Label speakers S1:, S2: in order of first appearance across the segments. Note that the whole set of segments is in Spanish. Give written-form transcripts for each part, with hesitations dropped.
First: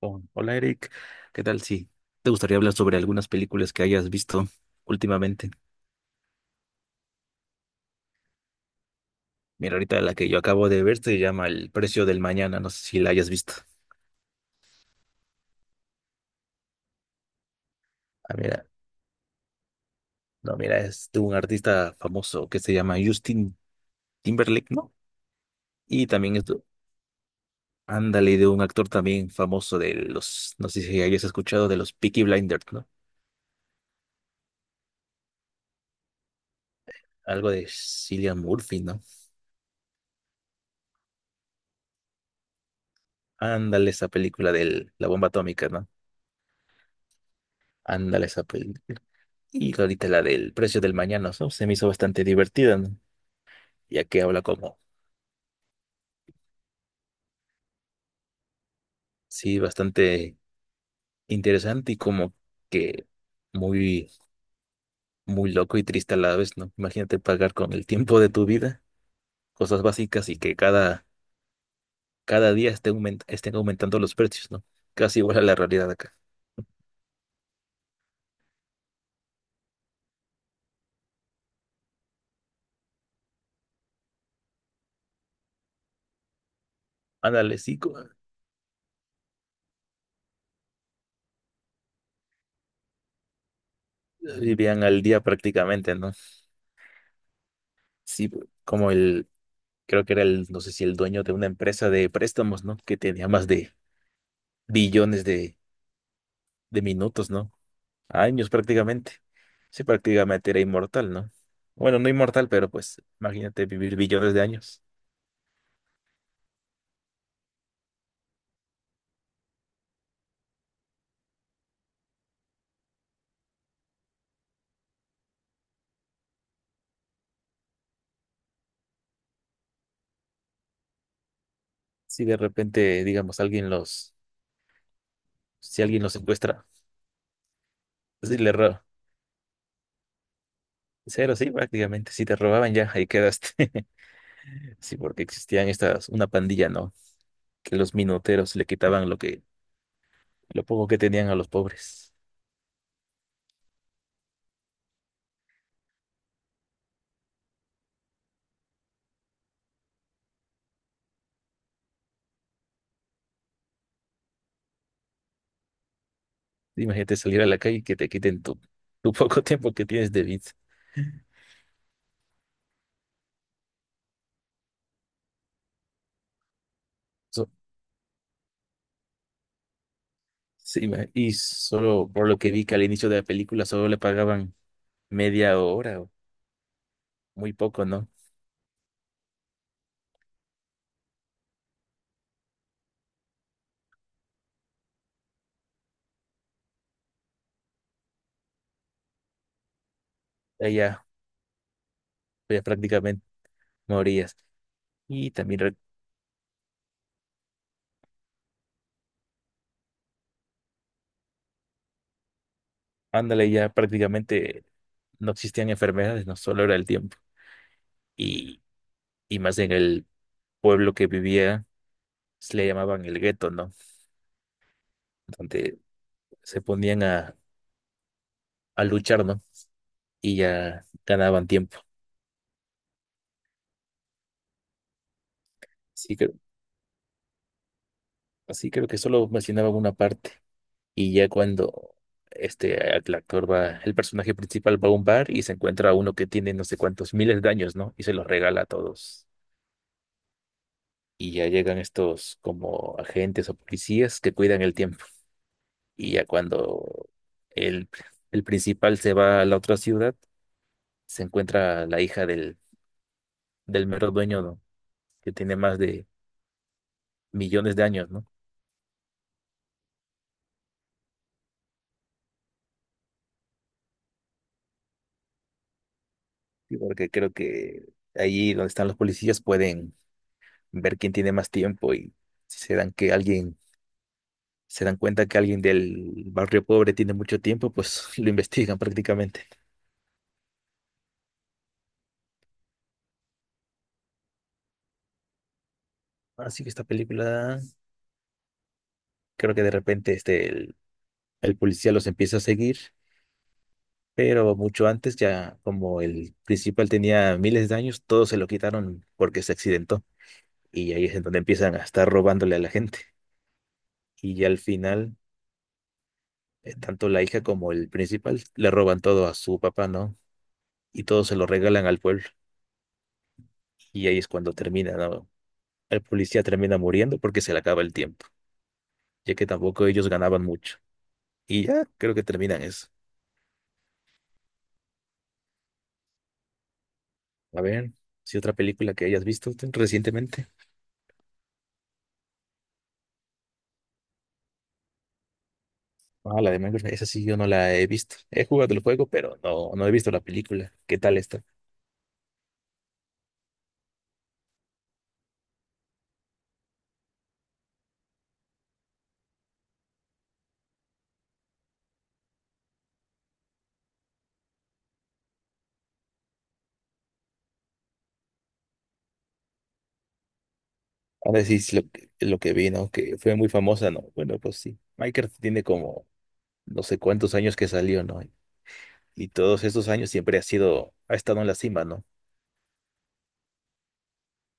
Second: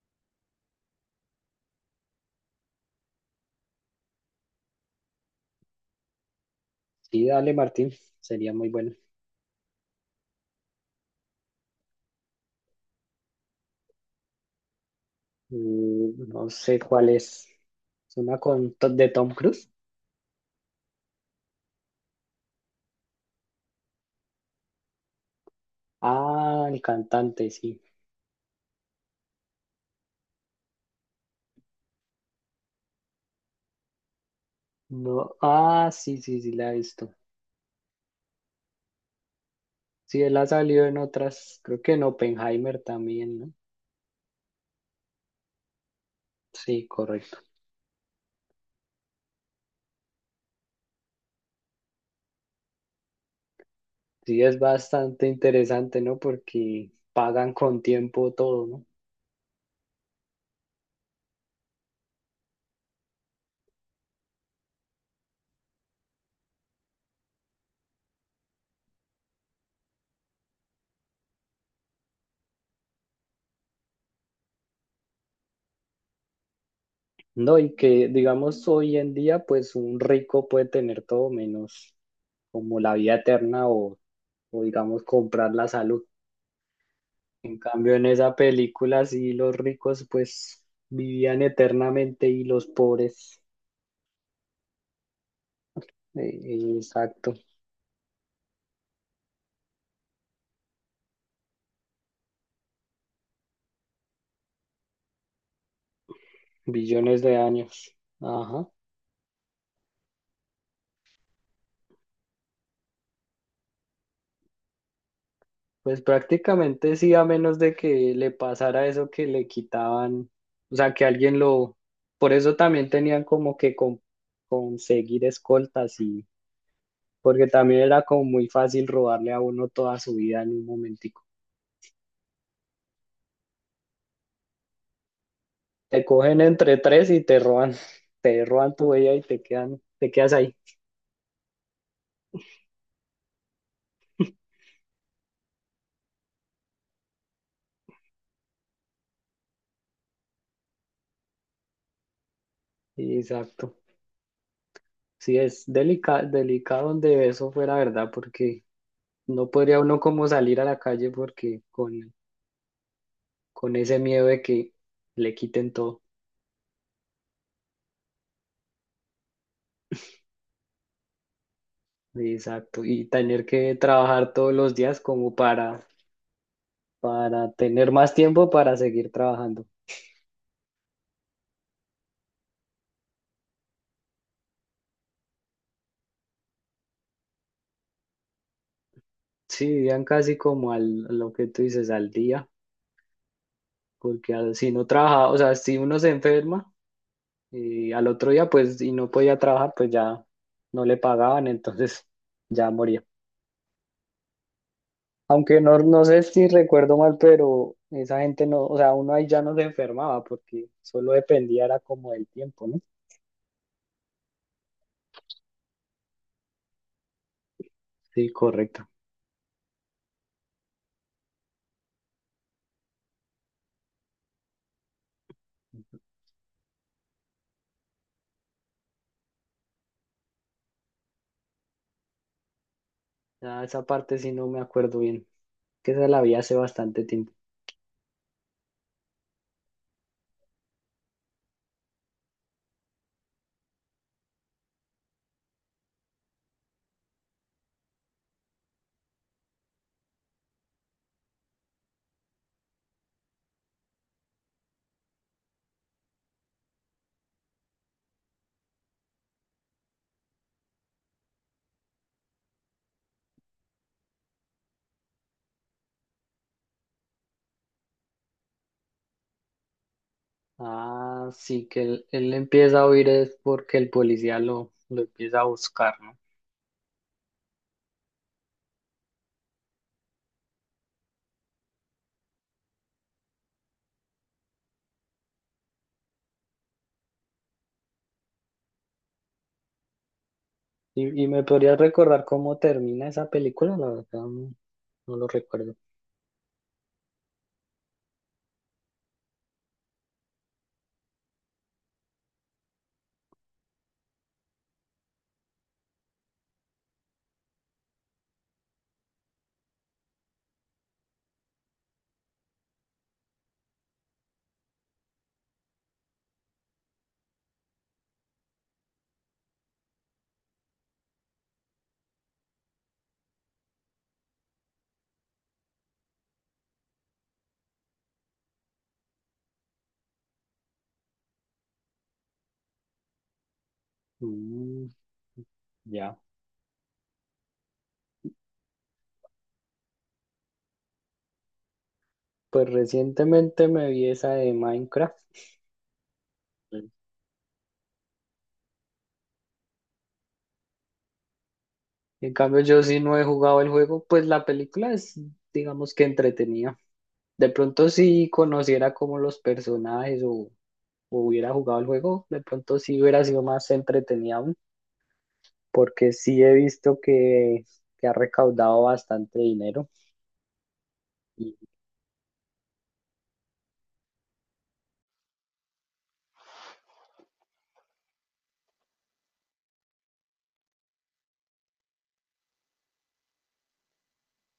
S1: Oh, hola Eric, ¿qué tal? Sí, te gustaría hablar sobre algunas películas que hayas visto últimamente?
S2: Sí, dale, Martín, sería muy bueno.
S1: Mira, ahorita la que yo acabo de ver se llama El precio del mañana, no sé si la hayas visto.
S2: Mm, no sé cuál es. ¿Es
S1: Ah,
S2: una
S1: mira,
S2: con de Tom Cruise?
S1: no, mira, es de un artista famoso que se llama Justin Timberlake, ¿no? Y también es,
S2: Ah, el cantante, sí.
S1: ándale, de un actor también famoso de los, no sé si hayas escuchado de los Peaky Blinders, ¿no?
S2: No, ah, sí, sí, sí, la he visto.
S1: Algo de Cillian Murphy, ¿no?
S2: Sí, él ha salido en otras, creo que en Oppenheimer también, ¿no?
S1: Ándale, esa película de la bomba atómica, ¿no?
S2: Sí, correcto.
S1: Ándale esa película. Y ahorita la del precio del mañana, ¿no? Se me hizo bastante divertida, ¿no? Ya que
S2: Sí,
S1: habla
S2: es
S1: como,
S2: bastante interesante, ¿no? Porque pagan con tiempo todo, ¿no?
S1: sí, bastante interesante y como que muy, muy loco y triste a la vez, ¿no? Imagínate pagar con el tiempo de tu vida cosas básicas y que cada día esté estén aumentando los precios, ¿no? Casi igual a la realidad de acá.
S2: No, y que digamos hoy en día, pues un rico puede tener todo menos como la vida eterna o digamos comprar la salud.
S1: Ándale,
S2: En
S1: sí,
S2: cambio, en esa película sí los ricos pues vivían eternamente y los pobres,
S1: vivían al día prácticamente, ¿no?
S2: exacto,
S1: Sí, como el, creo que era el, no sé si el dueño de una empresa de préstamos, ¿no? Que tenía más de billones de
S2: billones
S1: minutos,
S2: de
S1: ¿no?
S2: años.
S1: Años
S2: Ajá.
S1: prácticamente. Sí, prácticamente era inmortal, ¿no? Bueno, no inmortal, pero pues imagínate vivir billones de años.
S2: Pues prácticamente sí, a menos de que le pasara eso que le quitaban, o sea, que alguien lo... Por eso también tenían como que conseguir escoltas y... Porque también era como muy fácil robarle a uno toda su vida en un momentico.
S1: Si de repente, digamos, alguien los, si alguien
S2: Te
S1: los
S2: cogen
S1: secuestra,
S2: entre tres y te roban,
S1: si
S2: te
S1: le
S2: roban
S1: roba,
S2: tu vida y te quedan, te quedas ahí.
S1: cero, sí, prácticamente, si te robaban ya, ahí quedaste. Sí, porque existían una pandilla, ¿no? Que los minuteros le quitaban lo poco que tenían a los pobres.
S2: Sí, exacto. Sí, es delicado donde eso fuera verdad, porque no podría uno como salir a la calle porque con ese miedo de que le quiten todo.
S1: Imagínate salir a la calle y que te quiten tu poco tiempo que tienes de vida.
S2: Exacto. Y tener que trabajar todos los días como para
S1: So-
S2: tener más tiempo para seguir trabajando.
S1: Sí, y solo por lo que vi que al inicio de la película solo le pagaban media hora, o muy poco, ¿no?
S2: Sí, vivían casi como al, a lo que tú dices, al día, porque si no trabaja, o sea, si uno se enferma y al otro día pues y no podía trabajar, pues ya
S1: Ahí
S2: no le
S1: ya,
S2: pagaban, entonces
S1: ya
S2: ya moría.
S1: prácticamente morías. Y también,
S2: Aunque no, no sé si recuerdo mal, pero esa gente no, o sea, uno ahí ya no se enfermaba porque solo dependía era como del tiempo, ¿no?
S1: ándale, ya prácticamente no existían enfermedades, no solo era el tiempo.
S2: Sí,
S1: Y,
S2: correcto.
S1: y más en el pueblo que vivía, se le llamaban el gueto, ¿no? Donde se ponían a luchar, ¿no? Y ya ganaban tiempo.
S2: Ya esa parte sí no me acuerdo bien, que se
S1: Así
S2: la
S1: que,
S2: vi hace bastante tiempo.
S1: así creo que solo mencionaba una parte. Y ya cuando el personaje principal va a un bar y se encuentra a uno que tiene no sé cuántos miles de años, ¿no? Y se los regala a todos. Y ya llegan estos como agentes o policías que cuidan el tiempo. Y ya cuando el, el principal se va a la otra ciudad, se encuentra la hija del mero dueño, ¿no? Que tiene más de millones de años, ¿no?
S2: Ah, sí, que él empieza a huir es porque el policía lo empieza a buscar, ¿no?
S1: Y porque creo que allí donde están los policías pueden ver quién tiene más tiempo y si se dan cuenta que alguien del barrio pobre tiene mucho tiempo, pues lo investigan prácticamente.
S2: Y me podrías recordar cómo termina esa película, la verdad no, no lo recuerdo.
S1: Así que esta película, creo que de repente el policía los empieza a seguir, pero mucho antes ya como el principal tenía miles de años, todos se lo quitaron porque se accidentó. Y ahí es en donde empiezan a estar robándole a la gente. Y ya al final, tanto la hija como el principal le roban todo a su papá, ¿no? Y todo se lo regalan al pueblo. Y ahí es cuando termina, ¿no? El policía termina muriendo porque se le acaba el tiempo, ya que tampoco ellos ganaban mucho. Y ya creo que terminan eso.
S2: Mm, ya.
S1: A ver, si otra película que hayas visto tú recientemente.
S2: Pues recientemente me vi esa de Minecraft.
S1: Ah, la de Minecraft, esa sí yo no la he visto. He jugado el juego, pero no, no he visto la película. ¿Qué tal está?
S2: En cambio, yo sí no he jugado el juego, pues la película es, digamos que entretenida. De pronto, si conociera como los personajes o hubiera jugado el juego, de pronto sí hubiera sido más entretenida aún, porque sí he visto que ha recaudado bastante dinero.
S1: Ahora
S2: Y
S1: sí, es lo que vi, ¿no? Que fue muy famosa, ¿no? Bueno, pues sí. Minecraft tiene como no sé cuántos años que salió, ¿no? Y todos estos años siempre ha sido, ha estado en la cima, ¿no?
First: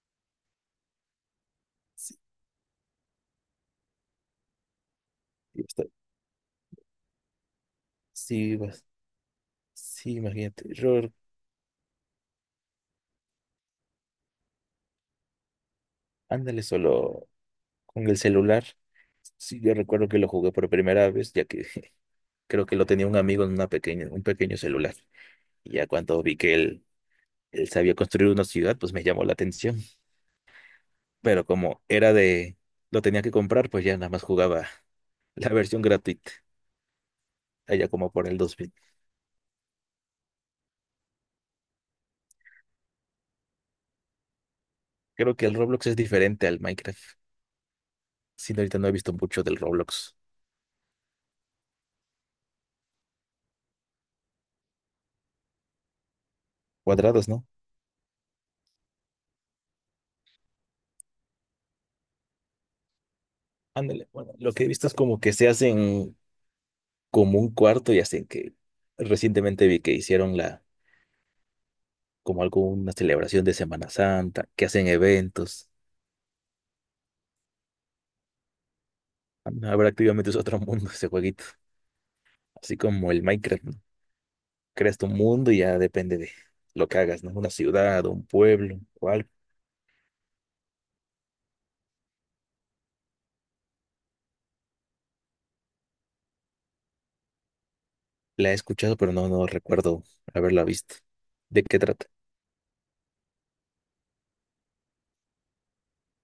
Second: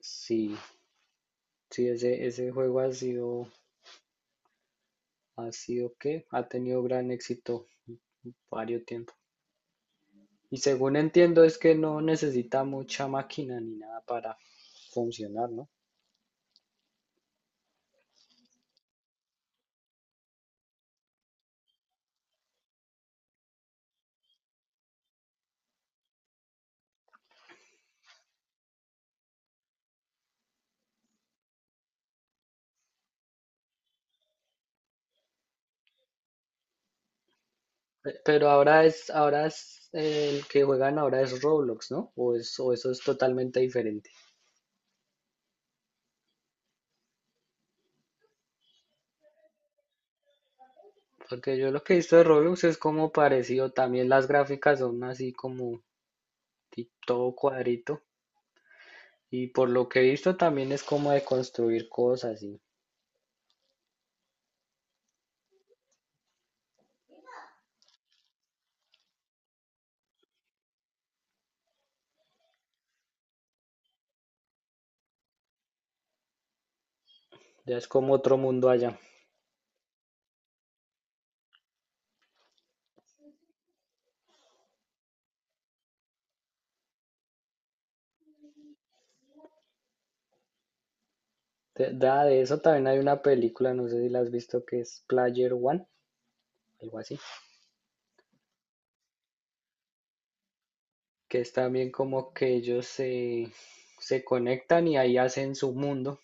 S2: sí, sí,
S1: Sí,
S2: ese juego ha
S1: y
S2: sido que ha tenido gran éxito
S1: sí, pues,
S2: varios tiempo.
S1: sí,
S2: Y
S1: imagínate.
S2: según
S1: Ror,
S2: entiendo, es que no necesita mucha máquina ni nada para funcionar, ¿no?
S1: ándale, solo con el celular. Sí, yo recuerdo que lo jugué por primera vez, ya que creo que lo tenía un amigo en un pequeño celular. Y ya cuando vi que él sabía construir una ciudad, pues me llamó la atención. Pero como era de, lo tenía que comprar, pues ya nada más jugaba la versión gratuita, allá como por el
S2: Pero
S1: 2000.
S2: ahora es el que juegan ahora es Roblox, ¿no? O eso es totalmente diferente.
S1: Creo que el Roblox es diferente al Minecraft. Sí, no, ahorita no he visto mucho del Roblox.
S2: Porque yo lo que he visto de Roblox es como parecido, también las gráficas son así como
S1: Cuadrados,
S2: todo
S1: ¿no?
S2: cuadrito. Y por lo que he visto también es como de construir cosas y
S1: Ándale, bueno, lo que he visto es como que se hacen como un cuarto y hacen que recientemente vi que hicieron la como alguna celebración de Semana Santa, que hacen eventos.
S2: ya es como otro mundo allá.
S1: Habrá activamente es otro mundo ese jueguito, así como el Minecraft, ¿no? Creas tu mundo y ya depende de lo que hagas, ¿no? Una ciudad, un pueblo, o algo.
S2: De eso también hay una película, no sé si la has visto, que es Player One, algo así,
S1: La he escuchado, pero no, no recuerdo haberla visto.
S2: que es
S1: ¿De qué
S2: también
S1: trata?
S2: como que se conectan y ahí hacen su mundo.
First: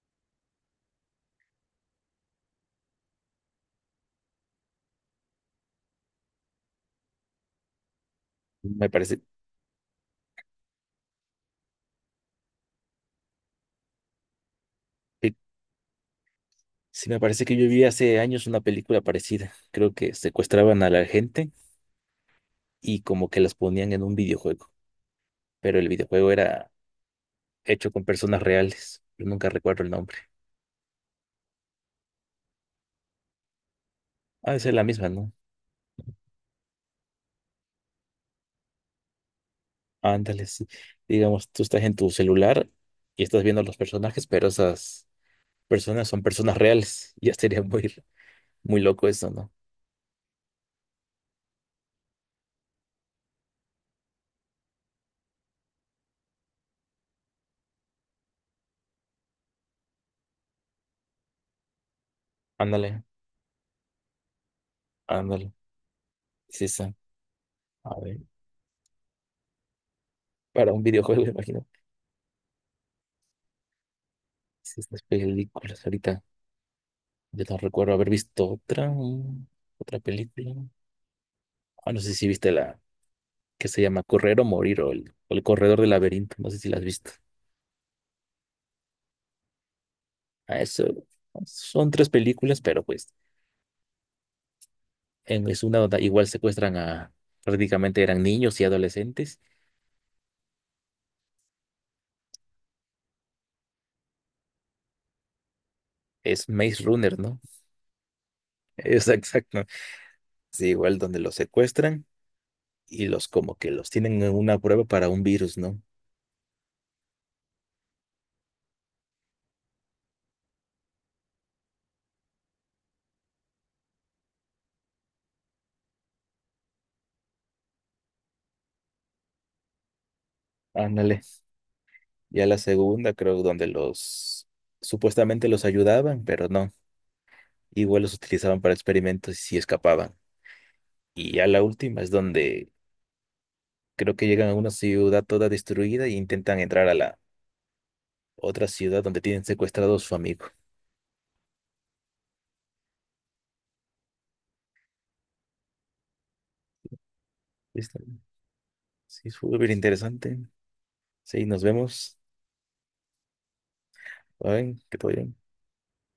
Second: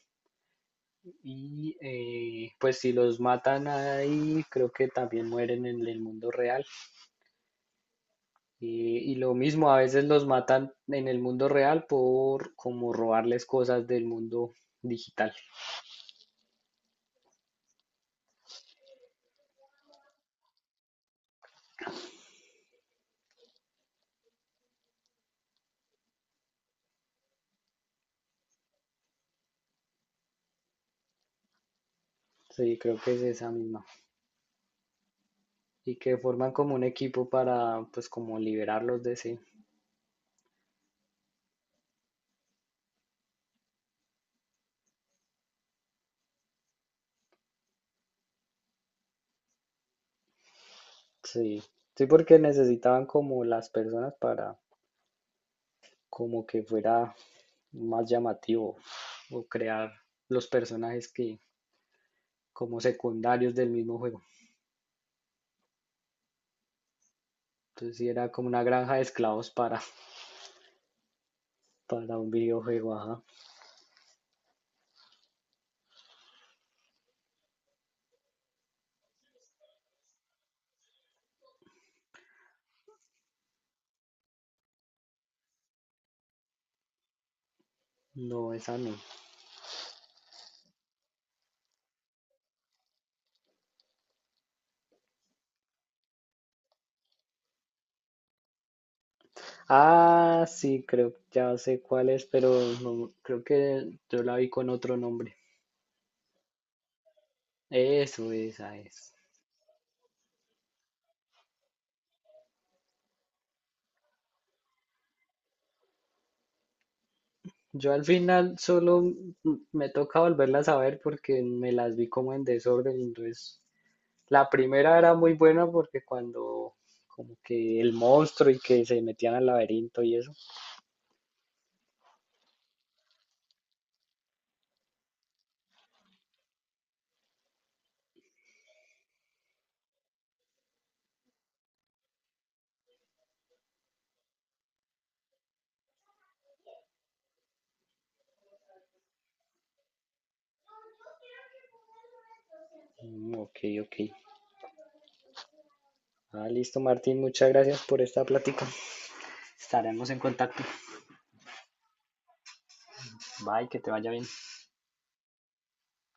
S2: Y pues si los matan ahí, creo que también mueren en el mundo real.
S1: Me
S2: Y
S1: parece,
S2: lo mismo, a veces los matan en el mundo real por como robarles cosas del mundo digital.
S1: eh, sí, me parece que yo vi hace años una película parecida. Creo que secuestraban a la gente y como que las ponían en un videojuego, pero el videojuego era hecho con personas reales. Yo nunca recuerdo el nombre.
S2: Sí, creo que es esa misma.
S1: Ah, esa es la misma, ¿no?
S2: Y que forman como un equipo para pues como liberarlos de sí.
S1: Ándale, sí. Digamos, tú estás en tu celular y estás viendo los personajes, pero esas personas son personas reales. Ya sería muy, muy loco eso, ¿no?
S2: Sí, sí, porque necesitaban como las personas para como que fuera más llamativo o crear los personajes que como
S1: Ándale,
S2: secundarios del mismo juego.
S1: ándale. Sí, sí.
S2: Entonces
S1: A
S2: sí
S1: ver,
S2: era como una granja de esclavos para,
S1: para un videojuego, me imagino.
S2: para un videojuego, ajá.
S1: Sí, estas películas ahorita. Yo no recuerdo haber visto otra, mm, otra película. Ah, no sé si viste la que se llama Correr o Morir o el Corredor del Laberinto. No sé si la has visto.
S2: No, esa no.
S1: Ah, eso. Son tres películas, pero pues. En es una donde igual secuestran a prácticamente eran niños y adolescentes.
S2: Ah, sí, creo, ya sé cuál es, pero no, creo que yo la vi con otro nombre.
S1: Es Maze Runner, ¿no?
S2: Eso, esa
S1: Es
S2: es.
S1: exacto. Sí, igual donde los secuestran y los como que los tienen en una prueba para un virus, ¿no?
S2: Yo al final solo me toca volverlas a ver porque me las vi como en desorden. Entonces, la primera era muy buena porque cuando como que el monstruo y que se metían al laberinto y eso.
S1: Ándale. Ya la segunda, creo, donde los supuestamente los ayudaban, pero no. Igual los utilizaban para experimentos y sí escapaban. Y ya la última es donde creo que llegan a una ciudad toda destruida e intentan entrar a la otra ciudad donde tienen secuestrado a su amigo.
S2: Mm, ok, ok. Ah, listo, Martín, muchas gracias
S1: ¿Viste?
S2: por esta plática.
S1: Sí, es súper
S2: Estaremos en
S1: interesante.
S2: contacto.
S1: Sí, nos vemos.
S2: Bye, que te vaya bien.
S1: Bye, que todo bien.